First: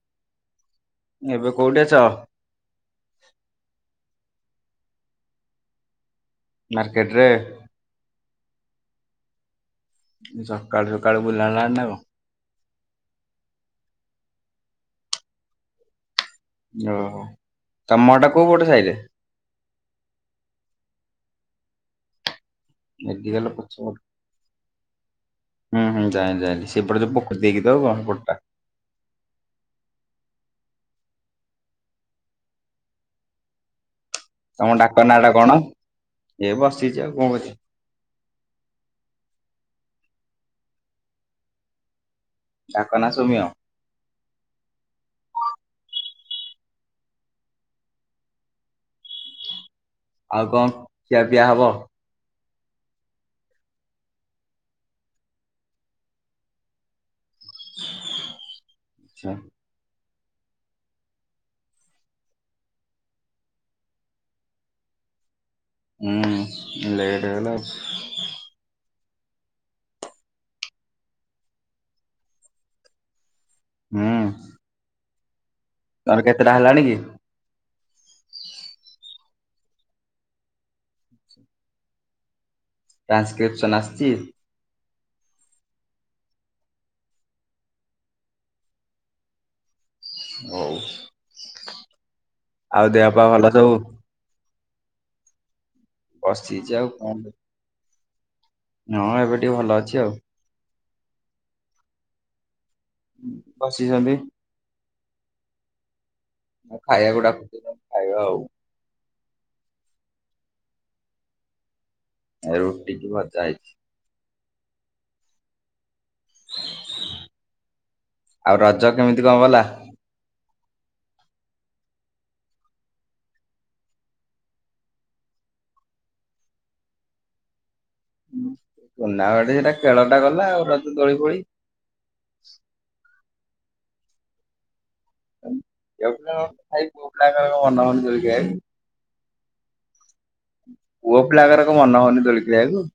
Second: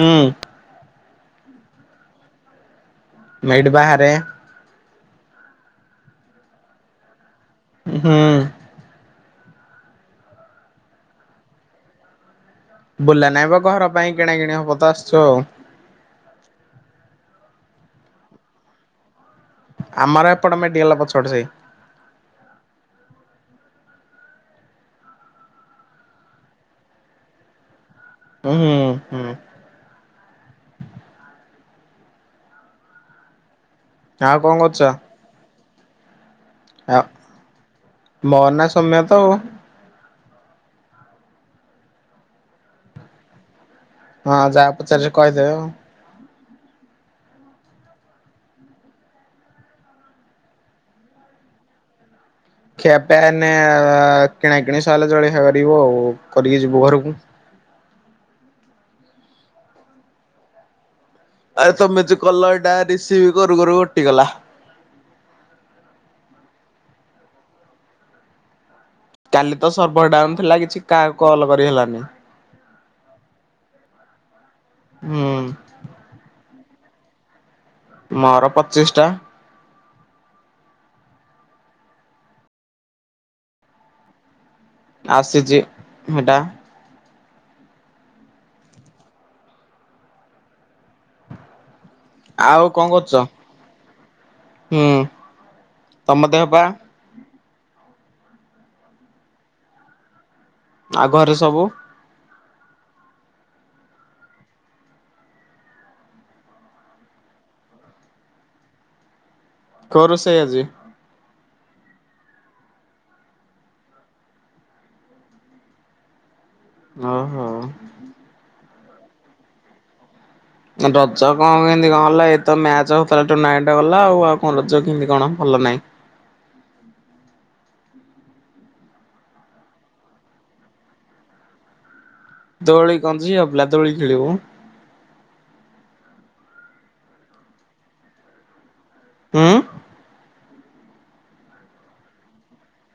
ହୁଁ। ଏବେ କୋଉଠି ଅଛ? ମୁଁ ଏଇଟି ବାହାରେ ମାର୍କେଟରେ? ହୁଁ। ଏ ସକାଳୁ ସକାଳୁ ବୁଲା ହେଲାଣି ନା କଣ? ବୁଲା ନାଇଁ ବ ଘର ପାଇଁ କିଣା କିିଣି ହବ ତ ଆସିଚୁ ଆଉ। ଓହୋ ତମ ଘରଟା କୋଉ ପଟ ସାଇଟି? ଆମର ଏପଟ ମେଡିକାଲ ପଛପଟ ସାଇ। ମେଡ଼ିକାଲ ପଛପଟ ହୁଁ ହୁଁ ଜାଇଁଲି ଜାଇଁଲି ସେପଟେ ତ ପୋଖରୀ ଦେଇକି ତ ଆଉ କଣ। ସେପଟଟା। ହୁଁ ହୁଁ ହୁଁ। ଆଉ କଣ ତମ ଡାକ ନାଁଟା କଣ? ଏ ବସିଛି ଆପ୍ ଆଉ କଣ କରିବି ମୋ ନାଁ ସୌମ୍ୟ ତ ଆଉ। ଡାକ ନାଁ ସୋମିଅ? ହଁ ଯାହା ପଚାରୁଚି କହିଦେବେ ଆଉ। ଆଉ କଣ ଖିଆପିଆ ହବ? ଖିଆପିଆ ଏଇନେ କିଣାକିଣି ସରିଲେ ଜଳଖିଆ କରିବୁ ଆଉ। କରିକି ଯିବୁ ଘରକୁ ଆଚ୍ଛା ଆରେ ତମେ ଯେ କଲ ଏଇଟା ରିସିଭ କରୁ କରୁ କଟିଗଲା। ହୁଁ ଉଁ ଲେଟ ହେଲା। କାଲି ତ ସର୍ଭର ଡାଉନ ଥିଲା କିଛି କାହାକୁ କଲ କରି ହେଲାନି। ହୁଁ। ହୁଁ। ତାର କେତେଟା ହେଲାଣି କି? ମୋର ପଚିଶଟା। ଟ୍ରାନ୍ସକ୍ରିପ୍ସନ୍ ଆସଚି? ଆସିଚି ହେଇଟା। ହଉ, କଣ ଆଉ କରୁଛ? ଦେହ ପା ଭଲ ସବୁ? ହୁଁ। ତମ ଦେହ ପା ବସିଚି ଆଉ କଣ ଯେ? ହଁ ଏବେ ଟିକେ ଭଲ ଅଛି ଆଉ। ଆଉ ଘରେ ସବୁ? ବସିଚନ୍ତି? ଆଉ ଖାଇବାକୁ ଡାକୁଚନ୍ତି ଆମେ ଖାଇବା ଆଉ। କଣ ରୋଷେଇ ଆଜି? ରୁଟି କି ଭଜା ହେଇଛି। ଓହୋ। ରଜ କେମିତି କଣ ଗଲା? ରଜ କଣ କେମତି କଣ ହେଲା ଏଇତ ମ୍ୟାଚ ହଉଥିଲା ଟୁର୍ଣ୍ଣାମେଣ୍ଟ ଗଲା ଆଉ, ଆଉ କଣ ରଜ କେମିତି କଣ ଭଲ ଭଲ ନାହିଁ। ଟୁର୍ଣ୍ଣାମେଣ୍ଟ ସେଟା ଖେଳଟା ଗଲା ଆଉ ବାକି ଦୋଳି ଫୋଳି ଦୋଳି କଣ, ଝିଅ ପିଲା ଦୋଳି ଖେଳିବୁ? ଝିପିଲାଙ୍କର ଖାଲି ପୁଅ ପିଲାଙ୍କର କଣ ମନ ହେଉନି ଦୋଳି ଖେଳିବାକୁ। ହୁଁ। ପୁଅ ପିଲାଙ୍କର କଣ ମନ ହଉନି ଦୋଳ ଖେଳିବାକୁ?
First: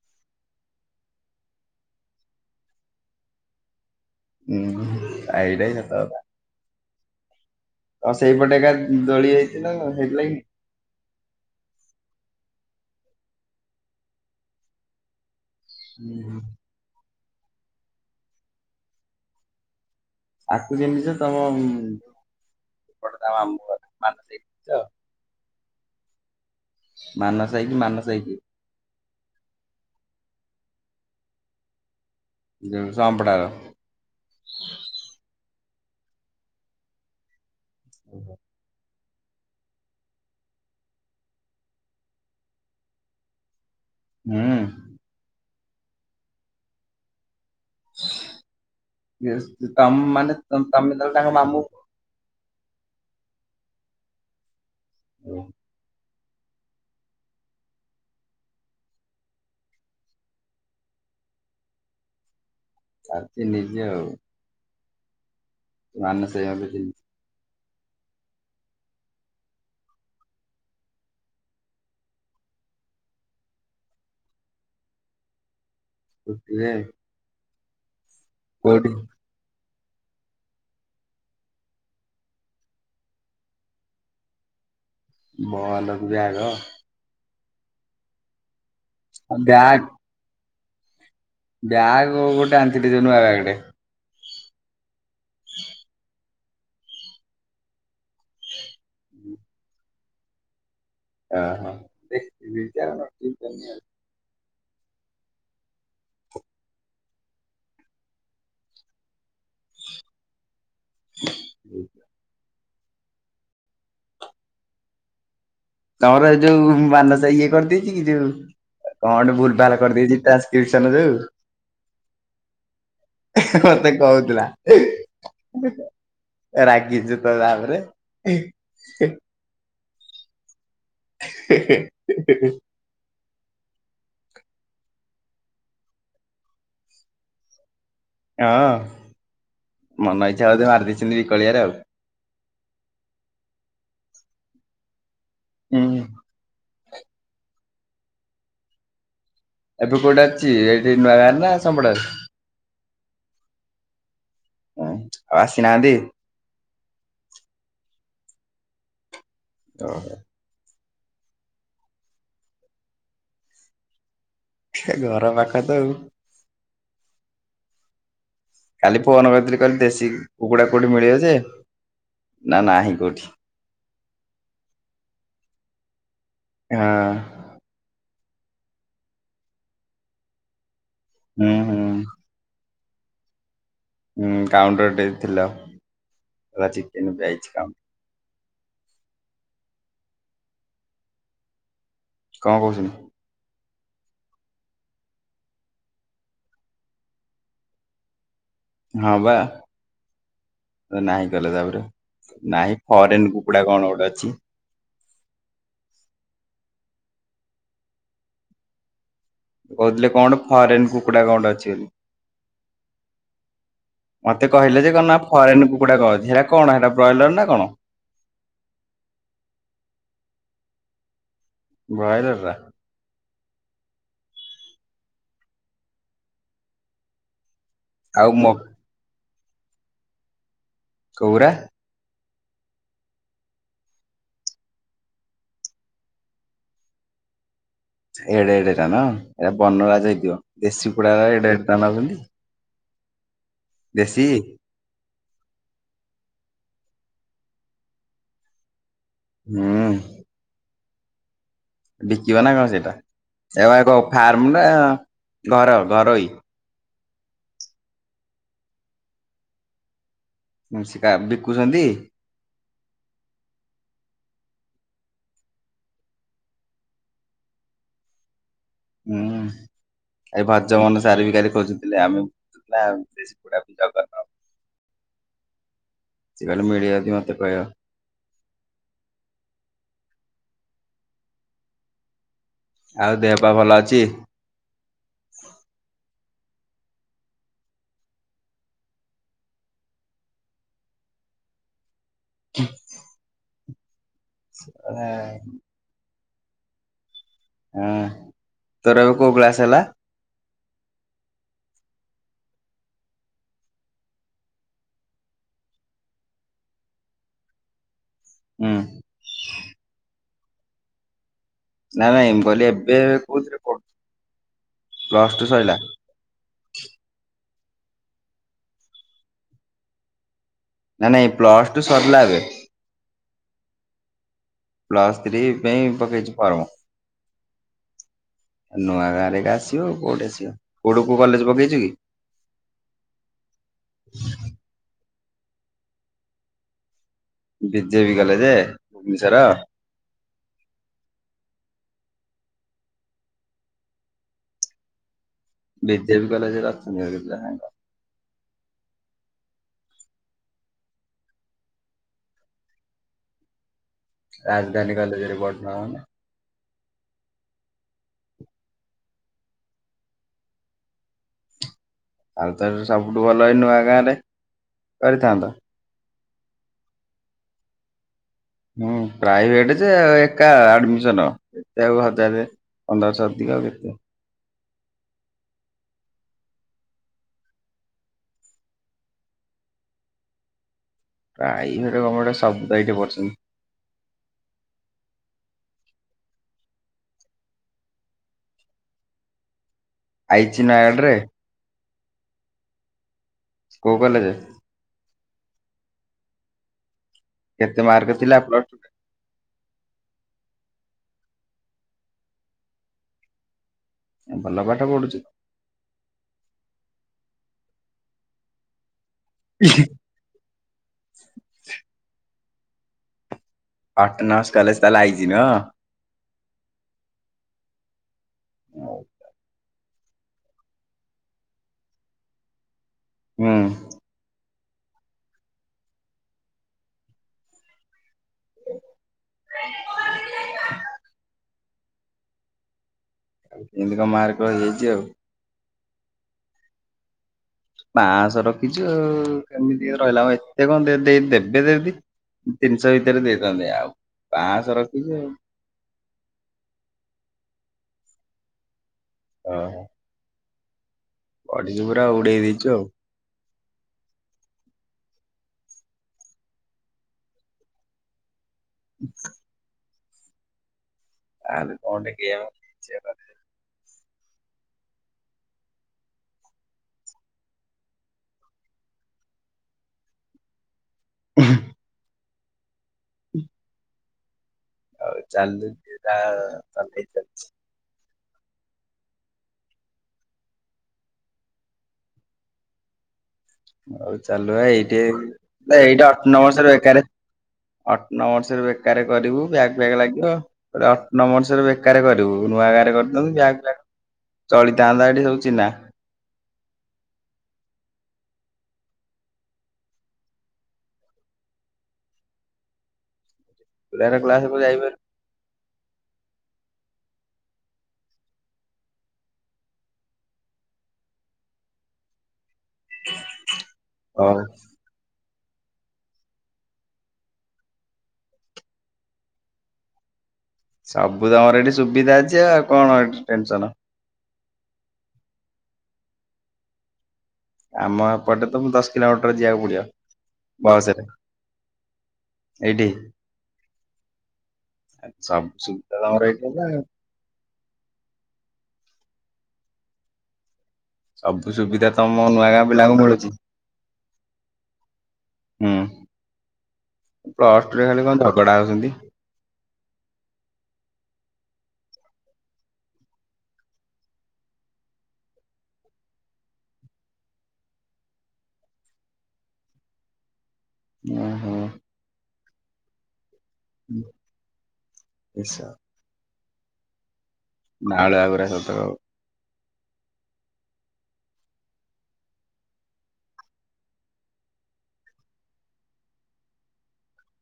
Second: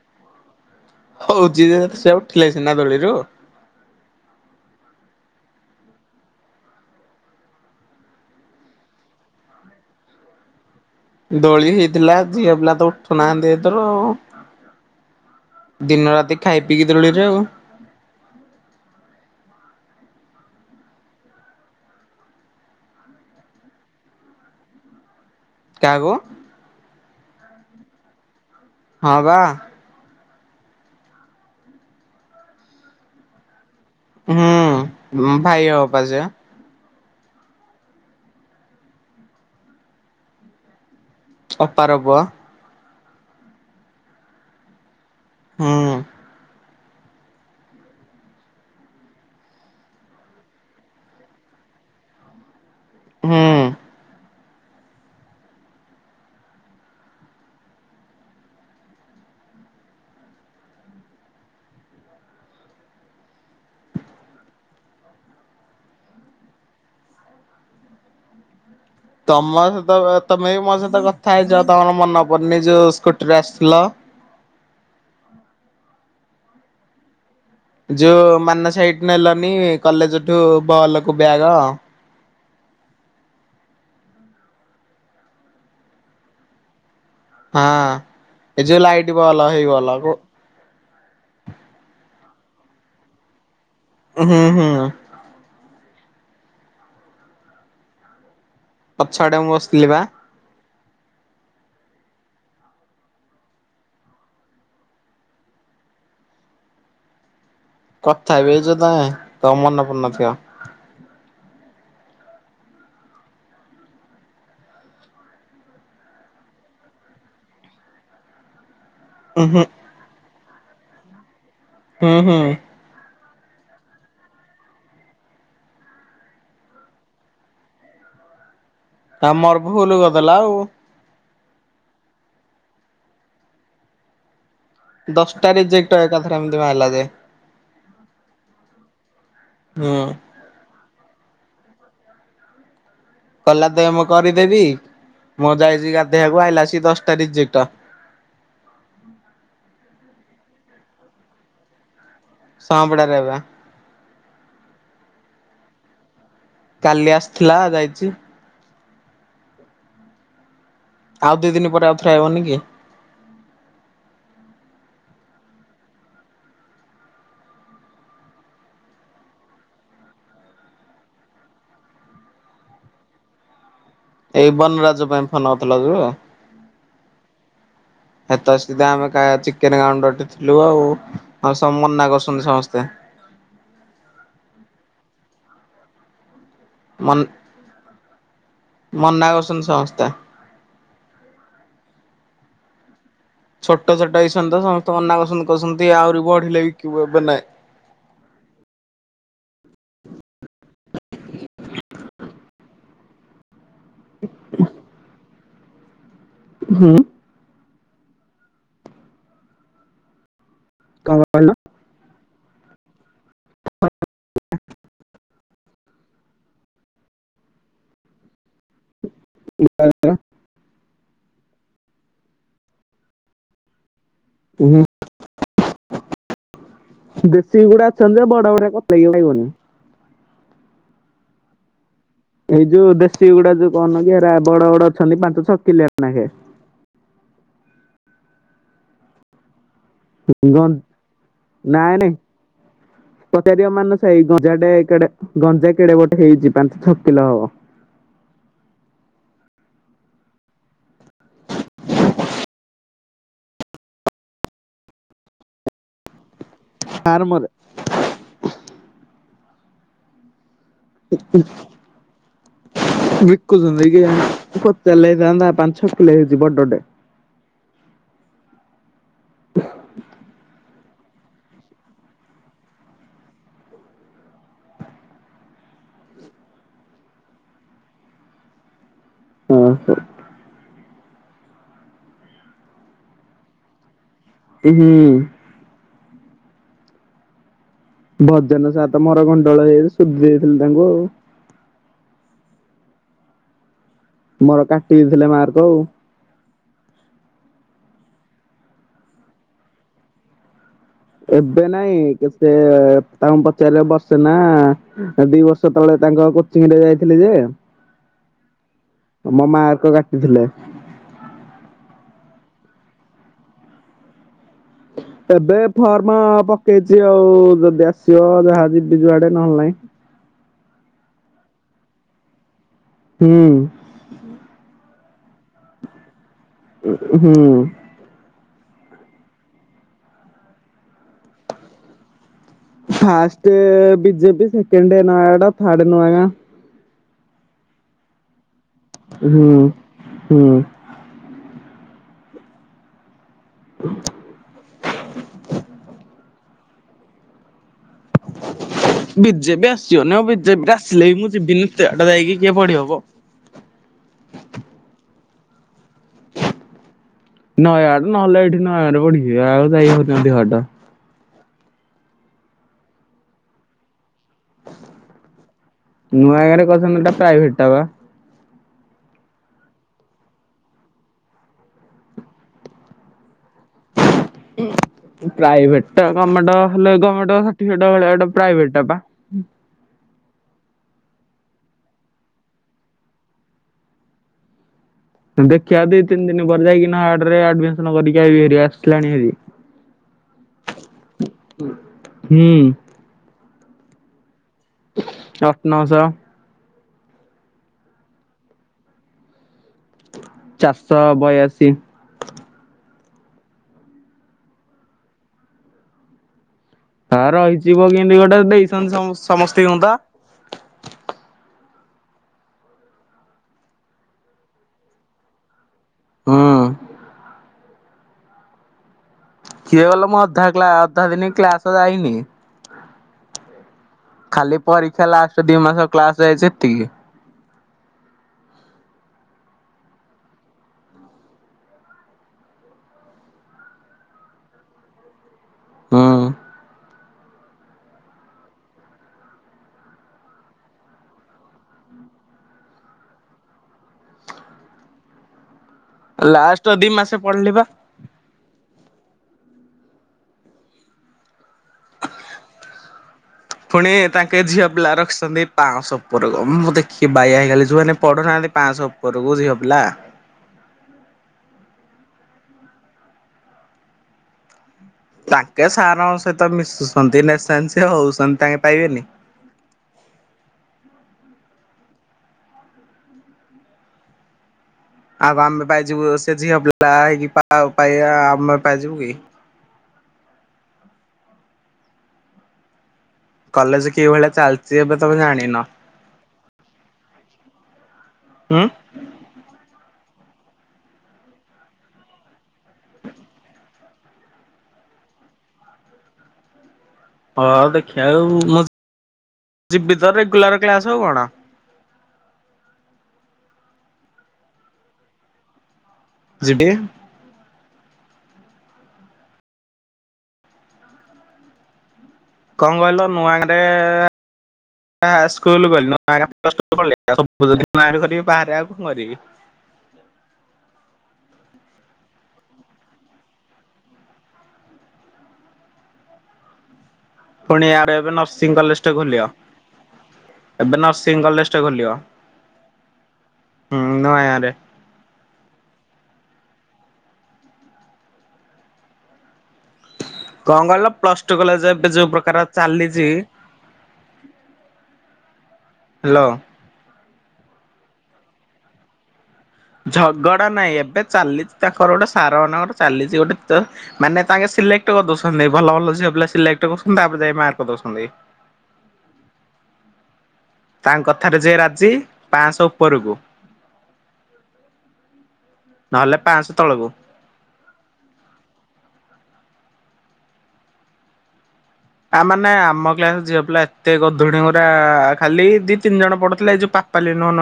ହଉଚି ଯି ସେ ଉଠିଲେ ସିନା ଦୋଳିରୁ। ଉଁ ଏଇଟା ବି ସତ କଥା। ଆଉ ସେଇପଟେ ଏକା ଦୋଳି ହେଇଚି କଣ? ସେଇଥିଲାଗି ଦୋଳି ହେଇଥିଲା ଝିଅ ପିଲା ତ ଉଠୁନାହାନ୍ତି ଏଥର ଆଉ। ଦିନ ରାତି ଖାଇ ପିଇକି ଦୋଳରେ ଆଉ। ଆକୁ ଚିଁହିଚ ତମ ଏପଟେ ତା ମାମୁ ଘର। [unintelligible] କାହାକୁୁ? ମାନସ ହେଇକି ମାନସ ହେଇକି ହଁ ପା ଯୋଉ ସମ୍ପଡାର ହୁଁ ଭାଇ ହେବ ପା ସେ ଅପାର ପୁଅ। ହୁଁ। ହୁଁ। ୟେସ୍ ତା ମାନେ ତମ ତମେ ତା ତାଙ୍କ ମାମୁଁ ହୁଁ। ହୁଁ। ଆତି ନିଜେ ଆଉ ମାନସ ଭାଇଙ୍କ [unintelligible] ତମ ସହିତ ତମେ ବି ମୋ ସହିତ କଥା ହେଇଚ ତମର ମନ ପଡୁନି ଯେ ସ୍କୁଟିରେ ଆସିଥିଲ ସ୍କୁଟିରେ? ଯୋଉ ମାନସ ଭାଇଠୁ ନେଲନି କଲେଜଠୁ ବଲକୁ ବ୍ୟାଗ। ବଲକୁ ବ୍ୟାଗ? ହଁ, ଏ ଯୋଉ ଲାଇଟ ବଲ ହେଇ ବଲ ଗୋ ବ୍ୟାଗ୍ ଗୋଟେ ଆଣିଥିଲି ଯୋଉ ନୁଆ ବ୍ୟାଗଟେ। ହୁଁ -ହୁଁ। ପଛଆଡେ ମୁଁ ବସିଥିଲି ପା ଆ ହାଁ, [inaudible] କଥା ବି ହେଇଛ ତମେ, ତମ ମନେ ପଡୁନଥିବ। ହୁଁ। ତମର ଏ ଯୋଉ ମାନସ ଭାଇ ଇଏ କରିଦେଇଛି କି ଯୋଉ କଣ ଗୋଟେ ଉଁ ହୁଁ ଭୁଲଭାଲ୍ କରିଦେଇଛି ଟାସ୍କ? [unintelligible] ଯୋଉ? ହୁଁ- ହୁଁ। ମତେ କହୁଥିଲା। ରାଗିଚୁ ତ ତା ଉପରେ। ତମର ଭୁଲ କରିଦେଲା ଆଉ। ହେହେ, ହେହେହେ। ଦଶଟା ରିଜେକ୍ଟ୍ ଏକାଥରେ ଏମିତି ବାହାରିଲା ଯେ ହଁଅ-ଅ, ହୁଁ। ମନଇଚ୍ଛା ବୋଧେ ମାରିଦେଇଛନ୍ତି ବିକଳିଆରେ ଆଉ। କଲା ଦେ ମୁଁ କରିଦେବି, ମୁଁ ହୁଁ ଯାଇଛି ଗାଧେଇବାକୁ ଆଇଲା ଆସିକି ଦଶଟା ରିଜେକ୍ଟ। ହୁଁ [unintelligible] ଏବେ କୋଉଠି ଅଛି ଏଇଠି ନୂଆଗାଁରେ ନା ସମ୍ପଡାରେ? ସମ୍ପଡାରେ ପା ହୁଁ ଆସିନାହାନ୍ତି? କାଲି ଆସିଥିଲା, ଯାଇଛି। ଅହଁ। ଆଉ ଦି ଦିନ ପରେ ଆଉଥରେ ଆଇବନି କି ସେ ଘର ପାଖ ତ ଆଉ। କାଲି ଫୋନ କରିଥିଲି କହିଲି ଦେଶୀ କୁକୁଡା କୁକୁଡି ମିଳିବ ଯେ ନା ନାହିଁ କୋଉଠି ଏଇ ବନ ରାଜ ପାଇଁ ଫୋନ୍ କରିଥିଲା କିଓ ହଁ। ଏତ ସିଧା ଆମେ କା ଚିକେନ ଗାଉଣ୍ଡଟି ଥିଲୁ ହୁଁ ଆଉ। ହୁଁ ସବୁ ମନା କରୁଚନ୍ତି ସମସ୍ତେ ତ ହଁ କାଉଣ୍ଟର ଟେ ଥିଲା। ଚିକେନ ମନ୍ ପାଇଁ ଆଇଚି କାଉଣ୍ଟର ମନା କରଛନ୍ତି ସମସ୍ତେ କଁ କହୁଚନ୍ତି? ଛୋଟ ଛୋଟ ହେଇଚନ୍ତି ତ ସମସ୍ତେ ମନା କସନ୍ତି କସନ୍ତି ଆହୁରି ବଢିଲେ ବିକିବୁ ଏବେ ନାହିଁ। [inaudible] ହଁ ପା ନାହିଁ କଲେ ତାପରେ ନାହିଁ ଫରେନ କ କୁକୁଡା କଣ ଗୋଟେ ଅଛି। ହଁ। କହୁଥିଲେ କଣ ଫରେନ୍ କଣ କୁକୁଡା କହିଲ? କନଟେ ଅଛି। ମତେ କହିଲେ ଯେ କ ଫରେନ କ କୁକୁଡା କଣ ଅଛି ହେଲା କଣ ସେଟା ବ୍ରଏଲର ନା କଣ [unintelligible] ବ୍ରଇଲରରା ହୁଁ [unintelligible] ସେଗୁଡା ସଞ୍ୟ ଆଉ ମ ବଡ ବଡା କ ଲାଗାଗିବନି କଉରା ଏଇ ଯୋଉ ଦେଶୀ ଗୁଡା ଯୋଉ କହନ କିରା ବଡ ବଡ ଅଛନ୍ତି ପାଞ୍ଚ ଛଅ କିଲୋଖେ [inaudible] ଏଡେ ଏଡେ ଟା ନ ଏଟା ବନରାଜ ହେଇଥିବ ଗନ୍ ଦେଶୀ ପୋଡା ଏଡେ ଏଡଟା ନେଉଚନ୍ତି। ପଚାରିବା ମାନ ସେଇ ଗଜାଡେ ଏଇଡେ ଗଞ୍ଜା କେଡେ ଗୋଟେ ହେଇଛି ପାଞ୍ଚ ଛ କିଲ ହବ। ହୁଁ। ଏ ଏକ ଫାର୍ମ ନା ଘର ଘରୋଇ ଫାରମରେ ଶିକା ବିକୁଛନ୍ତି। ବିକୁଛନ୍ତିନ୍ଧା [unintelligible] ପାଞ୍ଚ ଛଅ କିଲ ହେଇଛି ବଡଟେ ହୁଁ। ଏଇ ଭଜ ମନ ସାର ବିାରି ଖୋଜୁଥିଲେ ଆମେଡା ଜ [inaudible] ସିଏ କହିଲେ ମିଳିବ ଯଦି ମତେ କହିବ ହଁ ସାର୍ ଆଉ ଦେହ ପା ଭଲ ଅଛି। ହୁଁ। ଭଜନ ସାତ ମର ଗଣ୍ଡଳ ହେଇ ସୁଧି ଦେଇଥିଲି ତାଙ୍କୁ ଆଉ ହୁଁ। ମୋର କାଟି ଦେଇଥିଲେ ମାର୍ କଉ ହୁଁ ତୋର ବି କୋଉ ଗ୍ଳାସ ହେଲା। ଏବେ ନାଇଁ ସେ ତାଙ୍କୁ ପଚାରିବା ବର୍ଷେ ନା ଦି ବର୍ଷ ତଳେ ତାଙ୍କ କୋଚିଂ ରେ ଯାଇଥିଲି ଯେ ହୁଁ। ମୋ ମାକ କାଟିଥିଲେ ନାଇଁ ନାଇଁ କହିଲି ଏବେ କୋଉଥିରେ ପଢୁ ପ୍ଲସ ଟୁ ଏବେ ସରିଲା ଫର୍ମଅ ପ ଇଚି ଆଉ ଯଦି ଆସିବ ଯାହା ଯିବି ଯୁଆଡେ ନହେଲେ ନାଇଁ। ନାଇ ନାଇଁ ପ୍ଲସ ଟୁ ସରିଲା ଏବେ। ହୁଁ, ପ୍ଲସଥ୍ରୀ ପାଇଁ ପକେଇଚ। ହୁଁ, ନୂଆ ଗାଁରେ ଏକା ଆସିବ କୋଉଠି ଆସିବ କୋଉଠୁ କୁ କଲେଜ ପକେଇଚୁ କି? First BJP second Nayagarh third Nuagaon. BJB କଲେଜେ? ହୁଁ ହୁଁ, ହ ବିଜେବି କଲେଜ ର [inaudible] ବିଜେପି ଆସିବନି ଆଉ ବିଜେପି ଆସିଲେ ବି ମୁଁ ଯିବିନି ଏତେବାଟ ଯାଇକି କିଏ ପଢିବ ବ ରାଜଧାନୀ କଲେଜରେ ପଢୁନ। ନୟାଗଡ ନହେଲେ ଏଇଠି ନୟା ଆଡେ ପଢିଯିବି ଆଉ ଯାଇହବ ନି ଅଧିକ ବାଟ। ତାହେଲେ ତ ସବୁଠୁ ଭଲ ହଇ ନୂଆଗାଁ ରେ କରିଥାନ୍ତ। ନୂଆ ଗାଁରେ କରିଥାନ୍ତୁ ହେଟା ପ୍ରାଇଭେଟ ଟା ବା। ହୁଁ ପ୍ରାଇଭେଟ ଯେ ଏକା ଆଡମିସନ ଏତେ ଆଉ ହଜାରେ ଅନ୍ଦାସ ଅଧିକା କେତ ପ୍ରାଇଭେଟଟା ଗମେଣ୍ଟ ହେଲେ ଗମେଣ୍ଟ ସାଠିବିକଟ ମିଳିବ ଏଟା ପ୍ରାଇଭେଟ ଟା ପା ପ୍ରାଇଭେଟ ଗମେଣ୍ଟ ସବୁତ ଏଠି ପଢୁସନ୍ତି। ଦେଖିବା ଦି ତିନି ଦିନ ପରେ ଯାଇକିନା ଆଟରେ ଆଡରେମିସନ କରିକି ଆଇବିଭାରୀ ଆସିଲାଣି ଭାରି। ଆଇଚି ନୟାଗଡ଼ ରେ? ହୁଁ, କଉ କଲେଜେ? ଅଟନମ୍ କେତେ ମାର୍କ ଥିଲା ପ୍ଲସ ଟୁ ରେ ଚାରଶହ ବୟାଶୀ ଭଲପାଠ ପଢ଼ୁଚୁ। ହ ରହିଯିବ କେମିତି ଗୋଟେ ଦେଇଛନ୍ତି ସମସ୍ତି ଙ୍କୁ ତ। [unintelligible] ଅଟନମ୍ସ କଲେଜ ତାହେଲେ ଆଇଚି ନୁହଁ? ହଁ ଅଁ କିଏ କଲ ମୁ ଅଧା କ୍ ଅଧା ଦିନ କ୍ଲାସ ଯାଇନି। ହୁଁ, ଖାଲି ପରୀକ୍ଷା ଲାଷ୍ଟ ଦି ମାସ କ୍ଲାସ ଯାଇଚି ଏତିକି। [unintelligible] କେମିତି କଣ ମାର୍କ ରହି ଯାଇଚି ଆଉ ହଁ, ପାଁଶହ ରଖିଛୁ ଆଉ କେମିତି ରହିଲା ଆ ଏତେ କଣ ଦେବେ ଦିଦି ତିନିଶହ ଭିତରେ ଦେଇଥାନ୍ତି ଆଉ ପାଞ୍ଚଶହ ରଖିଚୁ ଆଉ ଲାଷ୍ଟ ଦି ମାସେ ପଢିଲି ବା ଓହ। ଦେଇଛୁ ଆଉ ପୁଣି ତାଙ୍କେ ଝିଅ ପିଲା ରଖିସନ୍ତି ପାଁଶହ ଉପରକୁ ମୁଁ ଦେଖିକି ବାଇଆ ହେଇଗଲି ଯୋଉମାନେେ ପଢୁନାହାନ୍ତି ପାଞ୍ଚଶହ ଉପରକୁ ଝିଅ ପିଲା। ଆ କ [inaudible] ତାଙ୍କେ ସାର୍ଙ୍କ ସହିତ ମିଶୁଛନ୍ତି ନେସା ନେସି ହଉସନ୍ତି ତାଙ୍କେ ପାଇବେନି। ଉହୁଁ। ହୁଁ, ଆଉ ଆମ୍ମେ ପାଇଯିବୁ ତା ସେ ସେଝିପିଲ ଚଲେଇ ହେ କି ଚାଲିଛି ପା ପା ଆମେ ପାଇଯିବୁ କି [unintelligible] କଲେଜ କି ଆଉ ଭଳିଆ ଚାଲୁ ଚାଲିଛି ଏବେ ଏଇଠି ତମେ ଜାଣିନ। ଏଇଟା ଅଠ ନଅ ବର୍ଷ ରେ ଏକାରେ ଅଠ ନ ହୁଁ ବର୍ଷରେ ବେକାର କରିବୁ ବ୍ୟାଗ୍ ବ୍ୟାଗ୍ ଲାଗିବ। ଅଠନ ମଣିଷରେ ବେକାର କରିବୁ ନୂଆ ଗାରେ କରିଦିଅନ୍ତୁ ବ୍ୟାଗ ଚଳିଥାନ୍ତା ଏଠି ସବୁ ଚିହ୍ନା। ହଁ ଦେଖିବା ଆଉ ମୁଁ ଯିବିତ ରେଗୁଲର କ୍ଲାସ ଆଉ କଣ? ତେର କ୍ଲାସକୁ ଯାଇବେ। ଯିବେ। କଣ କହିଲ ନୂଆଡେ ହଉ ସ୍କୁଲ ଗ ନଁ କରି ବାହାରେ ଆଉ କଣ କରିବି [unintelligible] ସବୁ ତମର ଏଠି ସୁବିଧା ଅଛି ଆଉ କଣ ଟେନସନ। ପୁଣି ଆଡେ ଆମ ଏବେ ଏପଟେ ନର୍ସିଂ ତ କଲେଜଟେ ଦଶ ଖୋଲିବ କିଲୋମିଟର ଯିବାକୁ ପଡିବ। ଏବେ ବସରେ ନର୍ସିଂ କଲେଜଟେ ଖୋଲିବ। ଏଇଠି। ହୁଁ ନୂଆ ଗାଁରେ ସବୁ ସୁବିଧା ତମର ଏଇଠି। ହେ [inaudible] କଣ କହିଲ ପ୍ଲସ ଟୁ ସବୁ କଲେଜ ଏବେ ସୁବିଧା ଯୋଉ ତମ ପ୍ରକାର ନୂଆ ଗାଁ ପିଲାଙ୍କୁ ଚାଲିଛି ମିଳୁଛି। ହ୍ୟାଲୋ ହୁଁ ଅଷ୍ଟ୍ରେଲିଆ ଖାଲି କ [unintelligible] ଝଗଡ଼ା ହଉଛନ୍ତି। ଝଗଡା ନାଇଁ ଏବେ ଚାଲିଛି ତାଙ୍କର ଗୋଟେ ସାର ଗୋଟେ ଚାଲିଛି ଗୋଟେ ମାନେ ତାଙ୍କେ ସିଲେକ୍ଟ କରି [unintelligible] ଦଉଛନ୍ତି ଭଲ ଭଲ ଝିଅ ପିଲ ସେକ୍ଟ କରୁଛନ୍ତି ତାପରେ ଯାଇ ମାର୍କ ଦଉଛନ୍ତି। [inaudible] ତାଙ୍କ କଥାରେ ଓହୋ ଯିଏ ରାଜି, ପାଞ୍ଚଶହ ଉପରକୁ, ହ ଆଛା [unintelligible] ତଳକୁୁ ନାଳ ଆଗରେ ସତଉ [unintelligible] ଆ ମାନେ ଆମ କ୍ଲାସ ଝିଅ ପିଲା, ଏତେ ଗଧୁଣ ଗୁରା, ଖାଲି ଦି ତିନି ଜଣ ପଡୁଥିଲା, ଏଇ ଯୋଉ ାଗ ପାି ନ ନ [unintelligible]